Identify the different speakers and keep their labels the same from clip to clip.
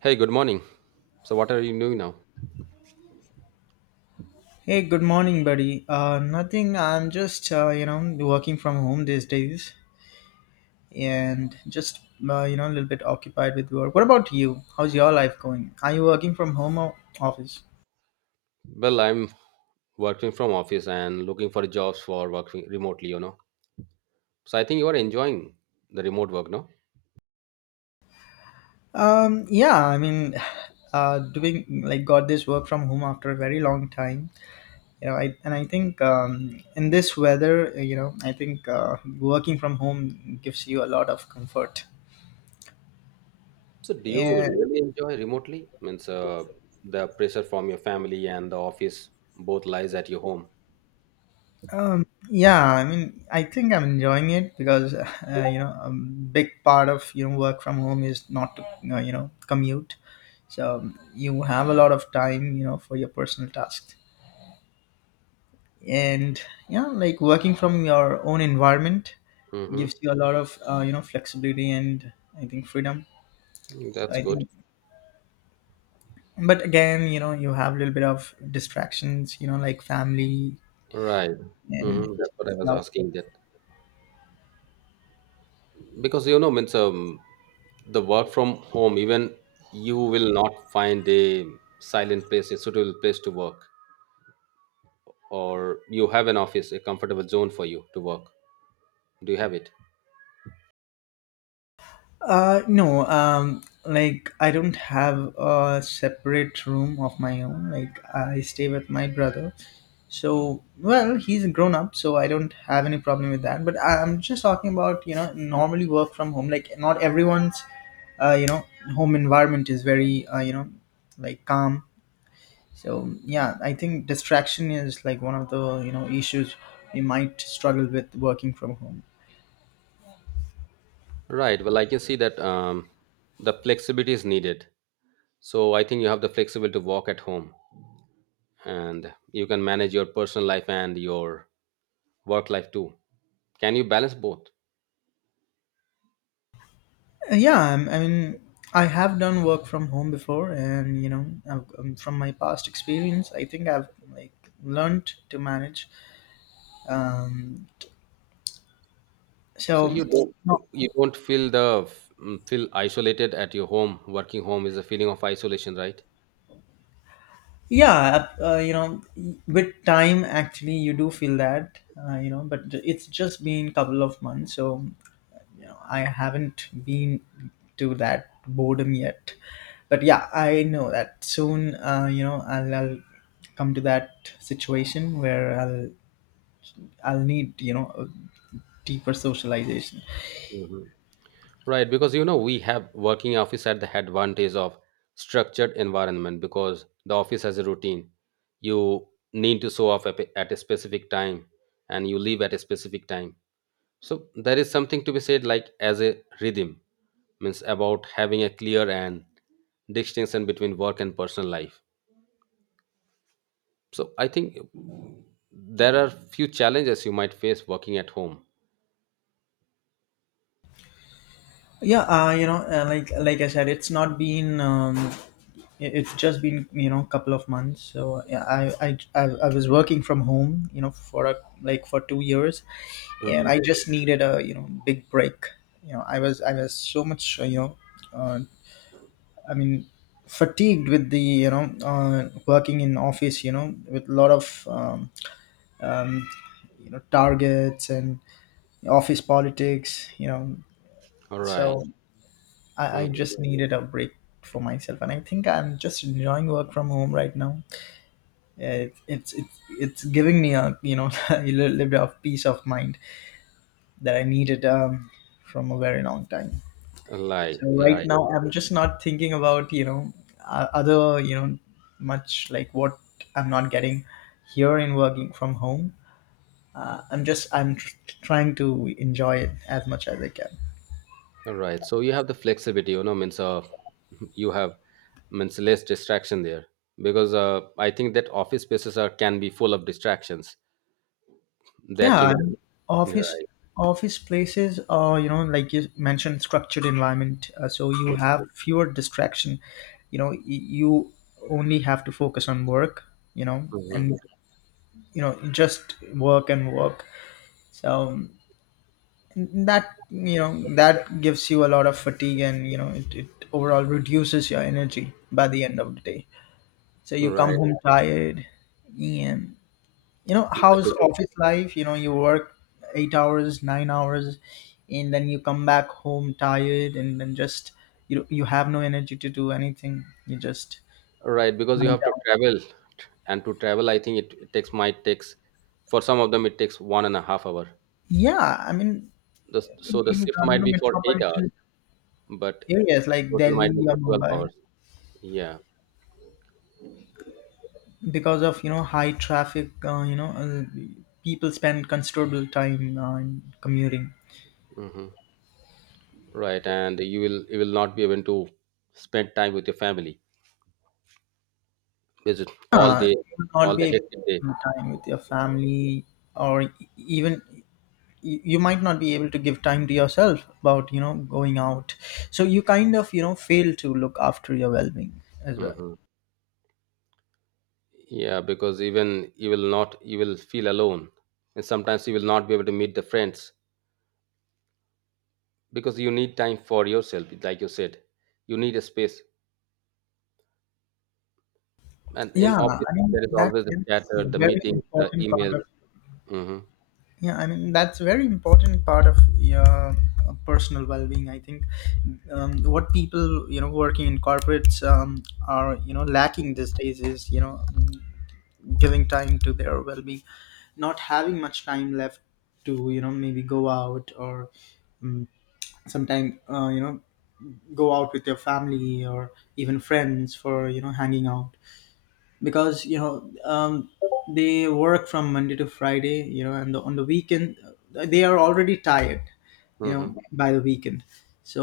Speaker 1: Hey, good morning. So, what are you doing now?
Speaker 2: Hey, good morning, buddy. Nothing. I'm just working from home these days, and just a little bit occupied with work. What about you? How's your life going? Are you working from home or office?
Speaker 1: Well, I'm working from office and looking for jobs for working remotely, So, I think you are enjoying the remote work, no?
Speaker 2: Yeah, I mean, doing like got this work from home after a very long time. You know, I think in this weather, I think working from home gives you a lot of comfort.
Speaker 1: So, do you
Speaker 2: Yeah.
Speaker 1: really enjoy remotely? Means the pressure from your family and the office both lies at your home.
Speaker 2: Yeah, I mean, I think I'm enjoying it because a big part of work from home is not to commute, so you have a lot of time for your personal tasks. And yeah, like working from your own environment
Speaker 1: Mm-hmm.
Speaker 2: gives you a lot of flexibility and I think freedom. So
Speaker 1: That's
Speaker 2: I
Speaker 1: good.
Speaker 2: think, but again, you know, you have a little bit of distractions, you know, like family
Speaker 1: Right.
Speaker 2: and
Speaker 1: Mm-hmm. That's what I was
Speaker 2: stuff.
Speaker 1: asking that. Because, means the work from home, even you will not find a silent place, a suitable place to work. Or you have an office, a comfortable zone for you to work? Do you have it?
Speaker 2: No, like I don't have a separate room of my own. Like I stay with my brother. So, well, he's grown up, so I don't have any problem with that. But I'm just talking about, you know, normally work from home. Like not everyone's, uh, you know, home environment is very, you know, like calm. So yeah, I think distraction is like one of the, you know, issues we might struggle with working from home.
Speaker 1: Right. Well, I can see that the flexibility is needed. So I think you have the flexibility to work at home and you can manage your personal life and your work life too. Can you balance both?
Speaker 2: Yeah, I'm, I mean, I have done work from home before, and you know, I've, from my past experience, I think I've like learned to manage. Um,
Speaker 1: So
Speaker 2: so, no,
Speaker 1: you don't feel the feel isolated at your home. Working home is a feeling of isolation, right?
Speaker 2: yeah, you know, with time, actually, you do feel that, but it's just been couple of months, so you know, I haven't been to that boredom yet. But yeah, I know that soon, I'll come to that situation where I'll need a deeper socialization.
Speaker 1: Mhm. Right, because you know we have working office at the advantage of structured environment because the office has a routine. You need to show up at a specific time and you leave at a specific time. So there is something to be said like as a rhythm means about having a clear and distinction between work and personal life. So I think there are few challenges you might face working at home.
Speaker 2: Yeah, like I said, it's not been. It's just been a couple of months. So yeah, I was working from home, you know, for a, like for 2 years, and I just needed a big break. I was so much uh, I mean, fatigued with the working in office. You know, with a lot of um, targets and office politics. You know,
Speaker 1: All right.
Speaker 2: so I
Speaker 1: Mhm.
Speaker 2: just needed a break for myself, and I think I'm just enjoying work from home right now. It's it's giving me a a little bit of peace of mind that I needed from a very long time.
Speaker 1: Like,
Speaker 2: So right
Speaker 1: right.
Speaker 2: now I'm just not thinking about other much like what I'm not getting here in working from home. I'm just trying to enjoy it as much as I can.
Speaker 1: All right. So you have the flexibility, means you have means less distraction there because I think that office spaces are can be full of distractions, there
Speaker 2: Yeah,
Speaker 1: can be
Speaker 2: and office
Speaker 1: right.
Speaker 2: office places are, you know, like you mentioned, structured environment. So you have fewer distraction. You know, you only have to focus on work. You know,
Speaker 1: Mhm.
Speaker 2: and just work and work. So that that gives you a lot of fatigue, and you know it, it overall reduces your energy by the end of the day. So you come
Speaker 1: Right.
Speaker 2: home tired, and you know
Speaker 1: Yeah,
Speaker 2: how's
Speaker 1: because,
Speaker 2: office life you know you work 8 hours 9 hours and then you come back home tired and then just you have no energy to do anything you just
Speaker 1: right because
Speaker 2: lie
Speaker 1: you have to
Speaker 2: down.
Speaker 1: travel and to travel I think it takes might takes for some of them it takes 1.5 hours
Speaker 2: Yeah, I mean,
Speaker 1: the, so the
Speaker 2: in
Speaker 1: shift might be for 8 hours
Speaker 2: metropolitan
Speaker 1: but
Speaker 2: areas like
Speaker 1: total
Speaker 2: Delhi
Speaker 1: might be
Speaker 2: or
Speaker 1: for 12
Speaker 2: Mumbai,
Speaker 1: hours. Yeah.
Speaker 2: because of you know high traffic people spend considerable time in commuting.
Speaker 1: Hmm. Right, and you will not be able to spend time with your family because all
Speaker 2: Yeah,
Speaker 1: day,
Speaker 2: you would not
Speaker 1: all the
Speaker 2: be
Speaker 1: hectic day.
Speaker 2: able to spend time with your family or even you might not be able to give time to yourself about you know going out, so you kind of you know fail to look after your well-being as well.
Speaker 1: Hmm. Yeah, because even you will not you will feel alone and sometimes you will not be able to meet the friends because you need time for yourself like you said you need a space, and in
Speaker 2: Yeah, I
Speaker 1: office
Speaker 2: mean
Speaker 1: there is
Speaker 2: that,
Speaker 1: always the
Speaker 2: that's
Speaker 1: chatter,
Speaker 2: a
Speaker 1: the
Speaker 2: very
Speaker 1: meeting, the
Speaker 2: important part
Speaker 1: emails.
Speaker 2: of,
Speaker 1: Hmm.
Speaker 2: yeah, I mean that's a very important part of your personal well-being, I think. What people you know working in corporates are you know lacking these days is you know giving time to their well-being, not having much time left to you know maybe go out or um, sometimes go out with your family or even friends for you know hanging out, because you know they work from Monday to Friday, you know, and on the weekend they are already tired, you
Speaker 1: Hmm.
Speaker 2: know, by the weekend.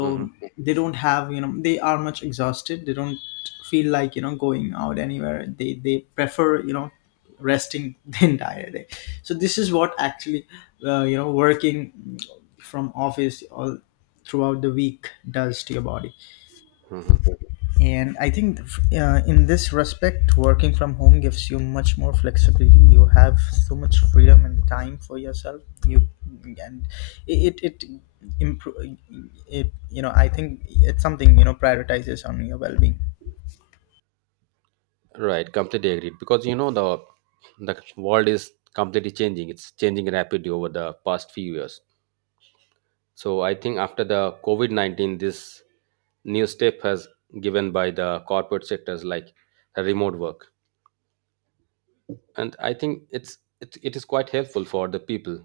Speaker 1: Hmm.
Speaker 2: they don't have you know they are much exhausted. They don't feel like you know going out anywhere. They prefer you know resting the entire day. So this is what actually working from office all throughout the week does to your body.
Speaker 1: Hmm.
Speaker 2: And I think in this respect working from home gives you much more flexibility. You have so much freedom and time for yourself you, and it improve, it you know I think it's something you know prioritizes on your well-being.
Speaker 1: Right, completely agreed because you know the world is completely changing, it's changing rapidly over the past few years. So I think after the COVID-19 this new step has given by the corporate sectors like remote work, and I think it is quite helpful for the people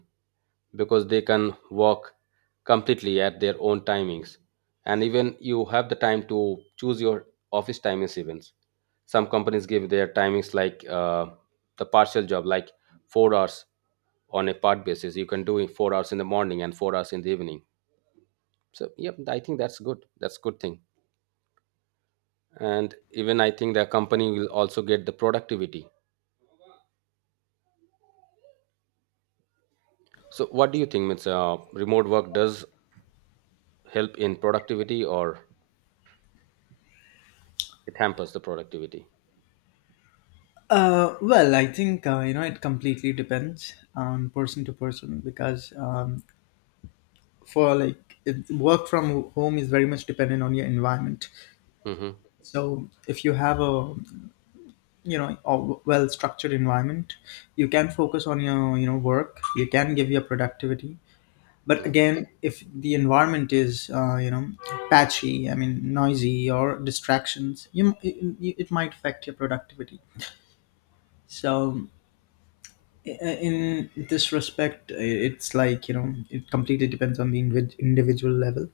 Speaker 1: because they can walk completely at their own timings, and even you have the time to choose your office timings events. Some companies give their timings like the partial job like 4 hours on a part basis. You can do it 4 hours in the morning and 4 hours in the evening. So yep, I think that's good, that's good thing. And even I think the company will also get the productivity. So what do you think, it's remote work does help in productivity or it hampers the productivity?
Speaker 2: Well, I think you know it completely depends on person to person because for like it, work from home is very much dependent on your environment.
Speaker 1: Hmm.
Speaker 2: So if you have a a well structured environment, you can focus on your you know work, you can give your productivity. But
Speaker 1: Hmm.
Speaker 2: again, if the environment is patchy, I mean noisy or distractions, you it might affect your productivity. So in this respect it's like you know it completely depends on the individual level.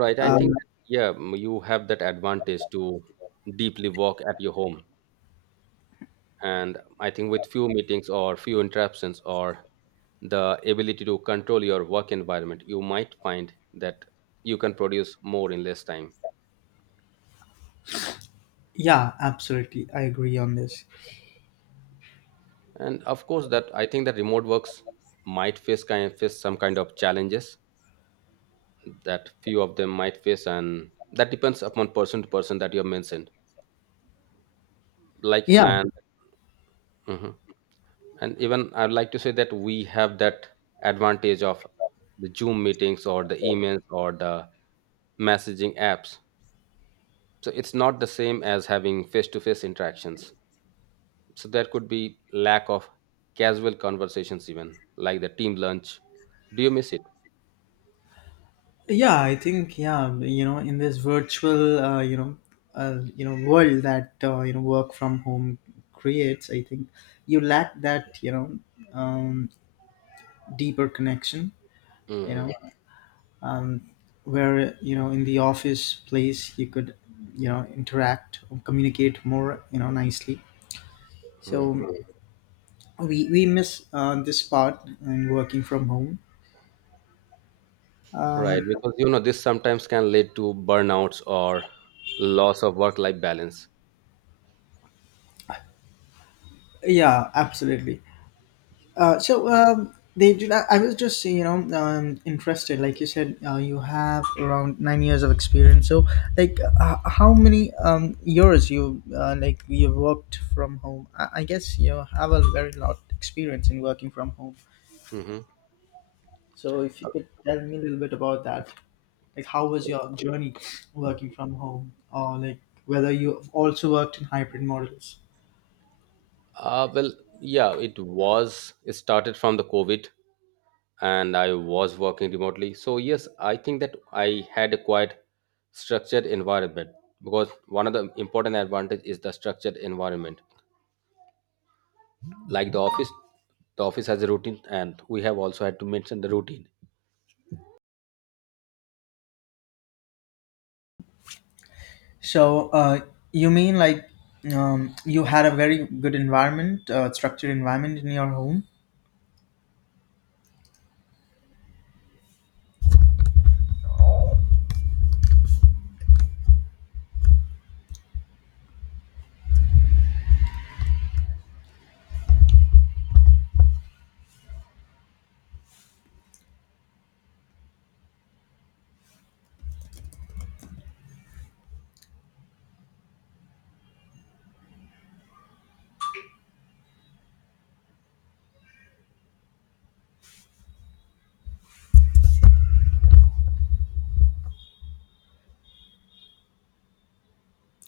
Speaker 1: Right. I think
Speaker 2: um,
Speaker 1: yeah you have that advantage to deeply work at your home, and I think with few meetings or few interruptions or the ability to control your work environment you might find that you can produce more in less time.
Speaker 2: yeah, absolutely, I agree on this.
Speaker 1: And of course that I think that remote works might face kind face some kind of challenges that few of them might face, and that depends upon person to person that you have mentioned like.
Speaker 2: yeah
Speaker 1: Hmm. And even I'd like to say that we have that advantage of the Zoom meetings or the emails or the messaging apps. So it's not the same as having face to face interactions. So there could be lack of casual conversations, even like the team lunch. Do you miss it?
Speaker 2: yeah, I think yeah you know in this virtual world that work from home creates, I think you lack that you know um, deeper connection, you know
Speaker 1: Hmm.
Speaker 2: um, where you know in the office place you could interact or communicate more you know nicely. So
Speaker 1: Hmm.
Speaker 2: we miss this part and working from home.
Speaker 1: Right,
Speaker 2: um,
Speaker 1: because you know this sometimes can lead to burnouts or loss of work-life balance.
Speaker 2: yeah, absolutely. So they did. I was just you know interested. Like you said, you have around 9 years of experience. So like, how many years you like you worked from home? I guess you have a very lot experience in working from home.
Speaker 1: Hmm.
Speaker 2: So if you could tell me a little bit about that, like how was your journey working from home, or like whether you also worked in hybrid models?
Speaker 1: Well, yeah, it was. It started from the COVID and I was working remotely. So yes, I think that I had a quite structured environment because one of the important advantage is the structured environment. Like the office has a routine, and we have also had to mention the routine.
Speaker 2: So, you mean like you had a very good environment, structured environment in your home?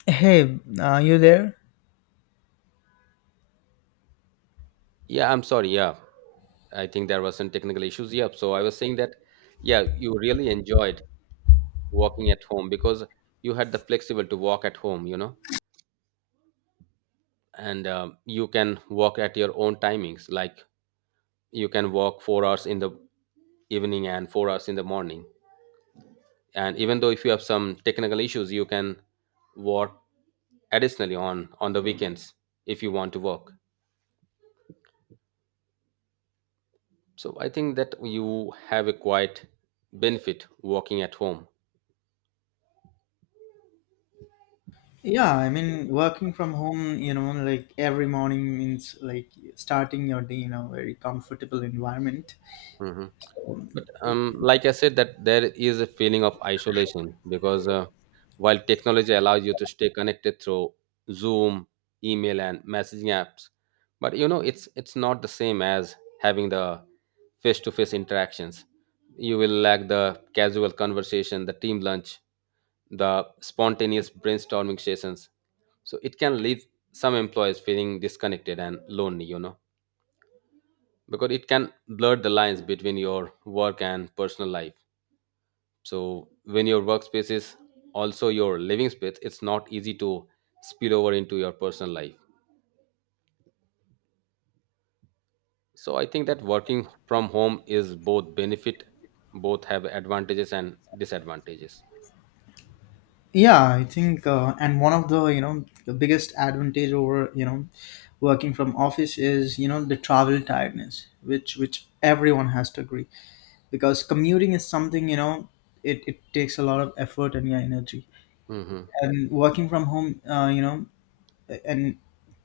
Speaker 2: Hey, are you there?
Speaker 1: Yeah, I'm sorry. Yeah, I think there were some technical issues. Yeah, so I was saying that yeah, you really enjoyed working at home because you had the flexible to walk at home. You know, and you can walk at your own timings like you can walk 4 hours in the evening and 4 hours in the morning, and even though if you have some technical issues you can work additionally on the weekends if you want to work. So I think that you have a quite benefit working at home.
Speaker 2: Yeah, I mean, working from home, you know, like every morning means like starting your day in a very comfortable environment.
Speaker 1: Mhm.
Speaker 2: Um,
Speaker 1: Like I said, that there is a feeling of isolation because while technology allows you to stay connected through Zoom, email, and messaging apps, but you know it's not the same as having the face-to-face interactions. You will lack the casual conversation, the team lunch, the spontaneous brainstorming sessions. So it can leave some employees feeling disconnected and lonely. You know, because it can blur the lines between your work and personal life. So when your workspace is also your living space, it's not easy to spill over into your personal life. So I think that working from home is both benefit, both have advantages and disadvantages.
Speaker 2: yeah, I think, and one of the, you know, the biggest advantage over, you know, working from office is, you know, the travel tiredness, which everyone has to agree, because commuting is something you know it, it takes a lot of effort and yeah, energy.
Speaker 1: Hmm.
Speaker 2: And working from home and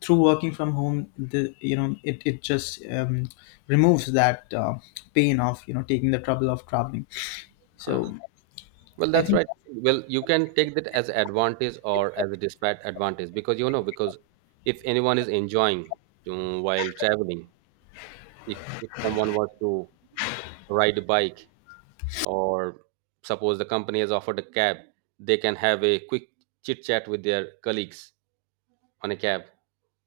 Speaker 2: through working from home the you know it, it just removes that pain of you know taking the trouble of traveling. So
Speaker 1: Uh-huh. Well,
Speaker 2: I
Speaker 1: that's
Speaker 2: think
Speaker 1: right. Well, you can take that as advantage or as a disadvantage because you know because if anyone is enjoying while traveling, if if someone wants to ride a bike or suppose the company has offered a cab, they can have a quick chit chat with their colleagues on a cab.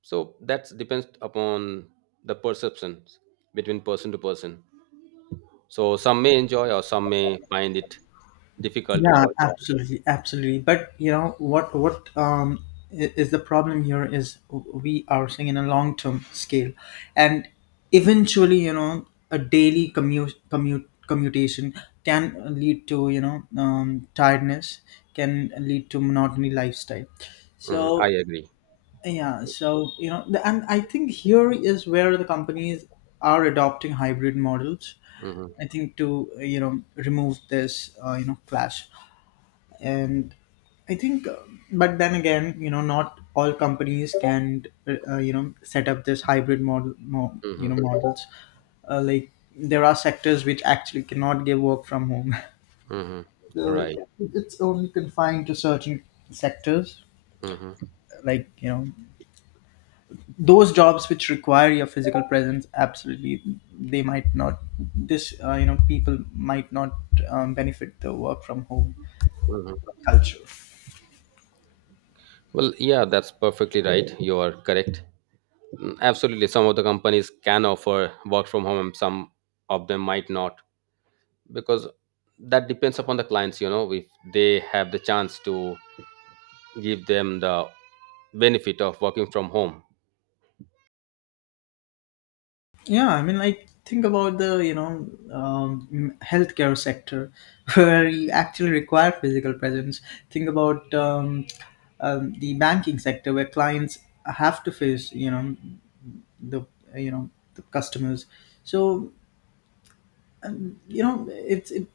Speaker 1: So that depends upon the perceptions between person to person. So some may enjoy or some may find it difficult
Speaker 2: yeah,
Speaker 1: or.
Speaker 2: absolutely. But you know what? What is the problem here is we are seeing in a long-term scale, and eventually, you know, a daily commutation can lead to you know tiredness, can lead to monotony lifestyle.
Speaker 1: Mhm, I
Speaker 2: So
Speaker 1: agree.
Speaker 2: yeah, so you know, the- and I think here is where the companies are adopting hybrid models.
Speaker 1: Hmm.
Speaker 2: I think to remove this clash. And I think but then again you know not all companies can set up this hybrid you know
Speaker 1: Hmm.
Speaker 2: models like there are sectors which actually cannot give work from home
Speaker 1: Hmm.
Speaker 2: so
Speaker 1: Right.
Speaker 2: it's only confined to certain sectors,
Speaker 1: Hmm.
Speaker 2: like you know those jobs which require your physical presence absolutely. They might not, this people might not benefit the work from home
Speaker 1: Hmm.
Speaker 2: culture.
Speaker 1: Well yeah, that's perfectly right, you are correct. Mm, absolutely some of the companies can offer work from home and some of them might not because that depends upon the clients, you know, if they have the chance to give them the benefit of working from home.
Speaker 2: Yeah, I mean, like think about the healthcare sector where you actually require physical presence. Think about the banking sector where clients have to face you know the you know the customers. So you know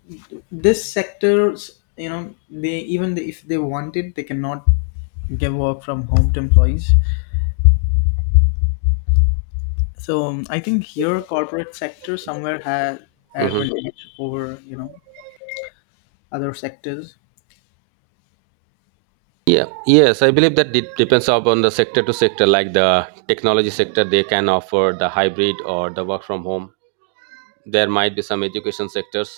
Speaker 2: this sectors you know they even if they want it they cannot give work from home to employees. I think here corporate sector somewhere has
Speaker 1: Mhm.
Speaker 2: advantage over other sectors.
Speaker 1: Yeah, yes I believe that it depends upon the sector to sector like the technology sector, they can offer the hybrid or the work from home. There might be some education sectors.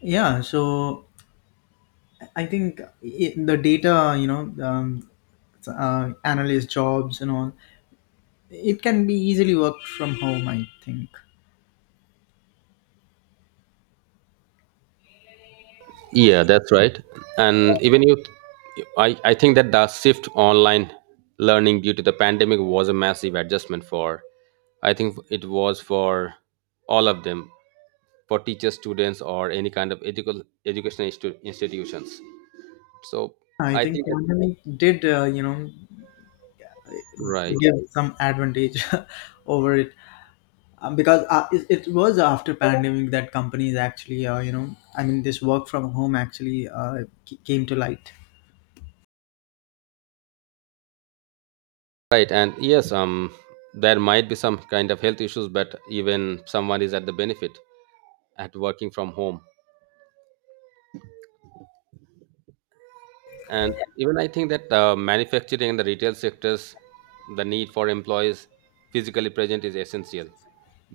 Speaker 2: Yeah, so I think I the data, you know um, analyst jobs and all, it can be easily worked from home, I think.
Speaker 1: Yeah, that's right, and even you I think that the shift to online learning due to the pandemic was a massive adjustment for, I think it was for all of them, for teachers, students or any kind of educational educational institutions. So
Speaker 2: I
Speaker 1: I
Speaker 2: think
Speaker 1: think
Speaker 2: pandemic did
Speaker 1: that right
Speaker 2: give some advantage over it, because it was after pandemic that companies actually this work from home actually came to light.
Speaker 1: right and yes there might be some kind of health issues but even someone is at the benefit at working from home. And even I think that manufacturing and the retail sectors the need for employees physically present is essential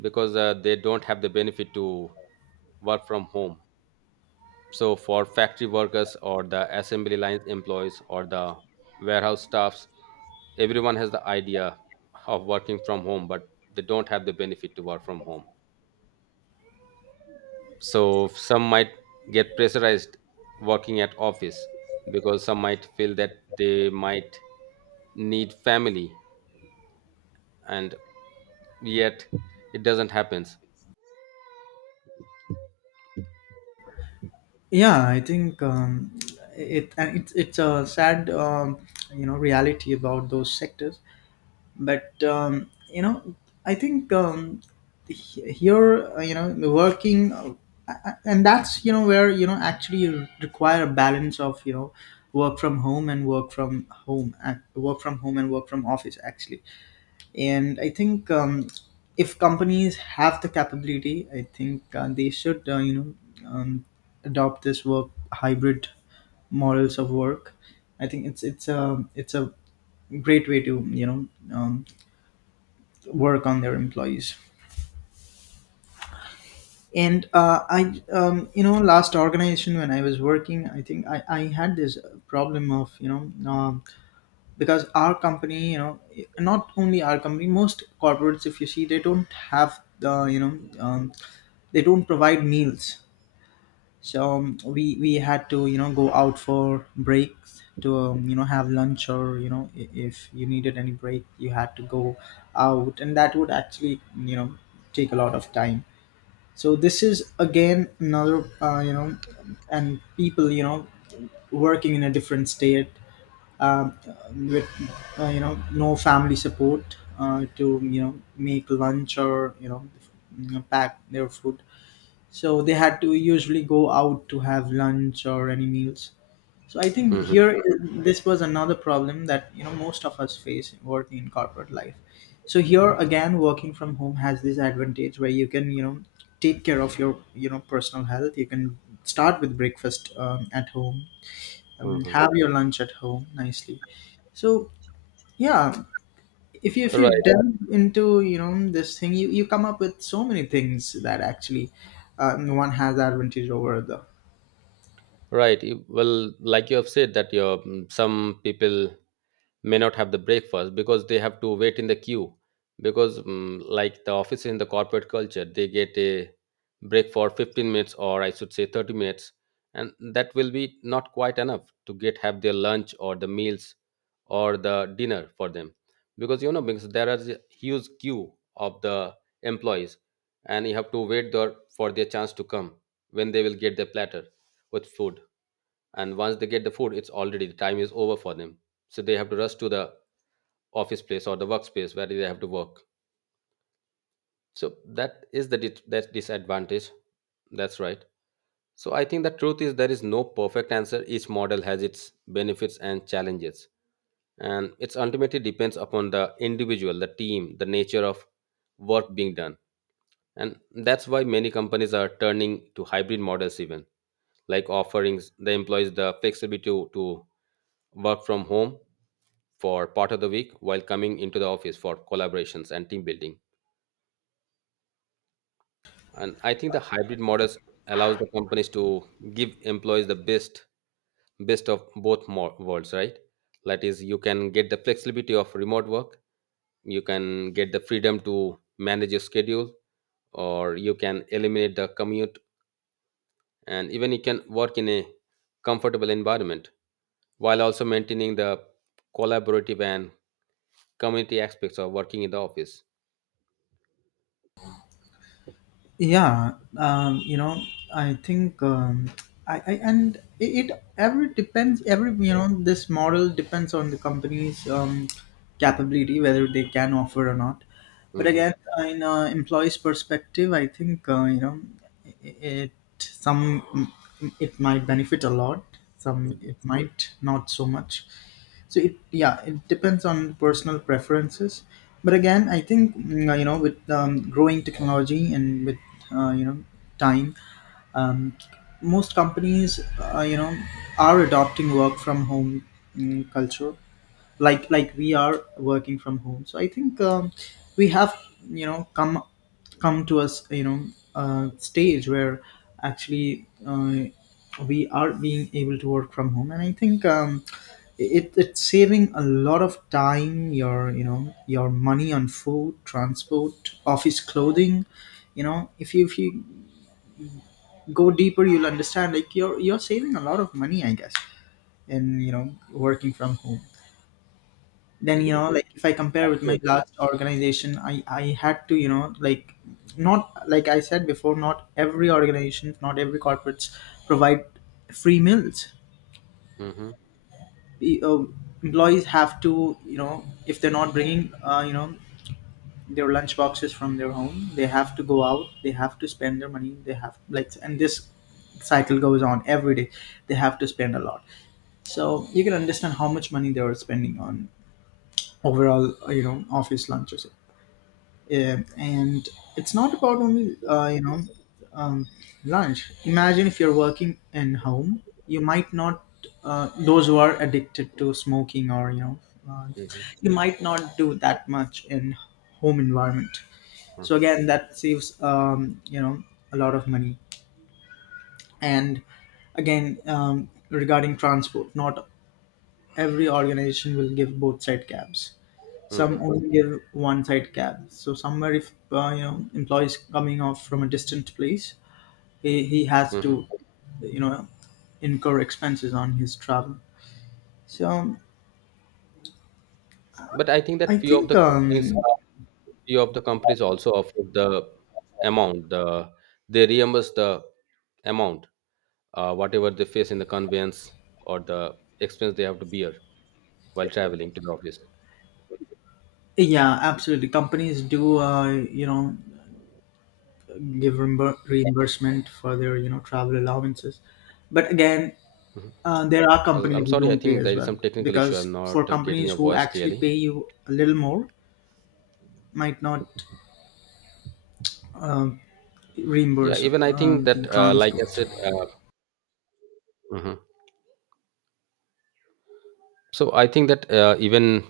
Speaker 1: because they don't have the benefit to work from home. So, for factory workers or the assembly line employees or the warehouse staffs, everyone has the idea of working from home, but they don't have the benefit to work from home. So, some might get pressurized working at office because some might feel that they might need family, and yet it doesn't happen.
Speaker 2: Yeah, I think it's a sad reality about those sectors. But i think um, here, working, and that's where actually you require a balance of work from home and work from office actually. And I think, if companies have the capability, I think they should, um, adopt this work hybrid models of work. I think it's a great way to um, work on their employees. And I you know last organization when I was working, I think I had this problem of because our company, not only our company, most corporates if you see, they don't have the they don't provide meals. So we had to go out for breaks to, have lunch, or if you needed any break you had to go out, and that would actually, take a lot of time. So this is again another, and people, working in a different state, um, with, no family support, to make lunch, or pack their food. So they had to usually go out to have lunch or any meals. So I think
Speaker 1: Mhm,
Speaker 2: here, this was another problem that, most of us face working in corporate life. So here again, working from home has this advantage where you can, take care of your, personal health. You can start with breakfast at home,
Speaker 1: mhm.
Speaker 2: have your lunch at home nicely. So yeah, if you, if you
Speaker 1: Right,
Speaker 2: delve into this thing, you come up with so many things that actually, one has advantage over the.
Speaker 1: right. You- Well, like you have said that your some people may not have the breakfast because they have to wait in the queue because like the office in the corporate culture they get a break for 15 minutes or I should say 30 minutes, and that will be not quite enough to get have their lunch or the meals or the dinner for them because you know, because there are a huge queue of the employees and you have to wait there for their chance to come when they will get their platter with food, and once they get the food it's already the time is over for them. So they have to rush to the office place or the workspace where they have to work. So that is that disadvantage. That's right. So I think the truth is there is no perfect answer, each model has its benefits and challenges, and it's ultimately depends upon the individual, the team, the nature of work being done. And that's why many companies are turning to hybrid models even like offerings the employees the flexibility to work from home for part of the week while coming into the office for collaborations and team building. And I think the hybrid models allows the companies to give employees the best best of both worlds, right? That is you can get the flexibility of remote work, you can get the freedom to manage your schedule or you can eliminate the commute, and even you can work in a comfortable environment while also maintaining the collaborative and community aspects of working in the office.
Speaker 2: Yeah, um, you know i think um, I, and it every depends every this model depends on the company's, capability, whether they can offer or not. But
Speaker 1: Hmm.
Speaker 2: again, in employees perspective, I think, it some, it might benefit a lot, some it might not so much. So it, yeah, it depends on personal preferences. But again, I think, with, growing technology and with, uh, you know time, um, most companies, uh, you know are adopting work from home culture. Like we are working from home, so I think, we have, you know come come to us, you know stage where actually, we are being able to work from home. And I think, it's saving a lot of time, your, your money on food, transport, office, clothing. If you, if you go deeper, you'll understand like you're saving a lot of money, I guess, in working from home. Then
Speaker 1: Yeah,
Speaker 2: like if I compare with my
Speaker 1: absolutely.
Speaker 2: last organization, I had to, like not, like I said before, not every organization, not every corporates provide free meals.
Speaker 1: Hmm.
Speaker 2: The, employees have to, if they're not bringing, their lunch boxes from their home, they have to go out, they have to spend their money, they have like, and this cycle goes on every day. They have to spend a lot, so you can understand how much money they were spending on overall, office lunches. Yeah, and it's not about only, um, lunch. Imagine if you're working in home, you might not, those who are addicted to smoking, or uh, you might not do that much in home environment. So
Speaker 1: Hmm.
Speaker 2: again, that saves, a lot of money. And again, regarding transport, not every organization will give both side cabs, some
Speaker 1: Hmm.
Speaker 2: only give one side cab. So somewhere, if, employees coming off from a distant place, he has
Speaker 1: Hmm.
Speaker 2: to, you know incur expenses on his travel. So
Speaker 1: But I think
Speaker 2: I
Speaker 1: that few of
Speaker 2: think
Speaker 1: the companies, few of the companies also offer the amount. The they reimburse the amount, whatever they face in the conveyance or the expense they have to bear while traveling to the office.
Speaker 2: yeah, absolutely companies do, give reimbursement for their, travel allowances. But again, there are
Speaker 1: Well,
Speaker 2: companies
Speaker 1: I'm
Speaker 2: who
Speaker 1: sorry. I
Speaker 2: don't pay
Speaker 1: think there
Speaker 2: as
Speaker 1: is
Speaker 2: well,
Speaker 1: some technical issue. I'm
Speaker 2: because for
Speaker 1: not getting
Speaker 2: companies
Speaker 1: your
Speaker 2: who
Speaker 1: voice
Speaker 2: actually
Speaker 1: clearly.
Speaker 2: pay you a little more might not
Speaker 1: Yeah,
Speaker 2: reimburse
Speaker 1: even I think
Speaker 2: on the
Speaker 1: that, like I
Speaker 2: transport.
Speaker 1: said, mhm. So I think that even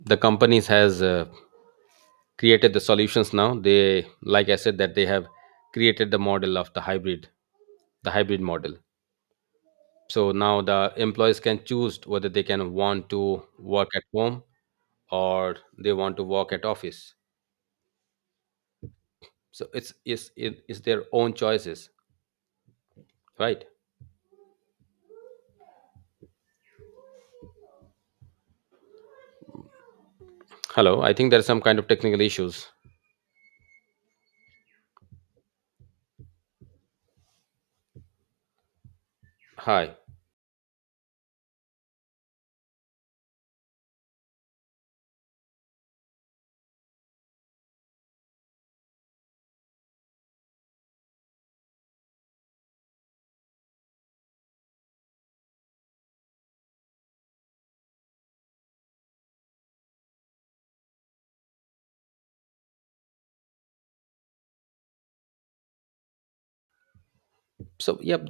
Speaker 1: the companies has created the solutions now they like I said that they have created the model of the hybrid, the hybrid model. So now the employees can choose whether they can want to work at home or they want to work at office. So it's their own choices, right? Hello, I think there are some kind of technical issues. Hi. So yep.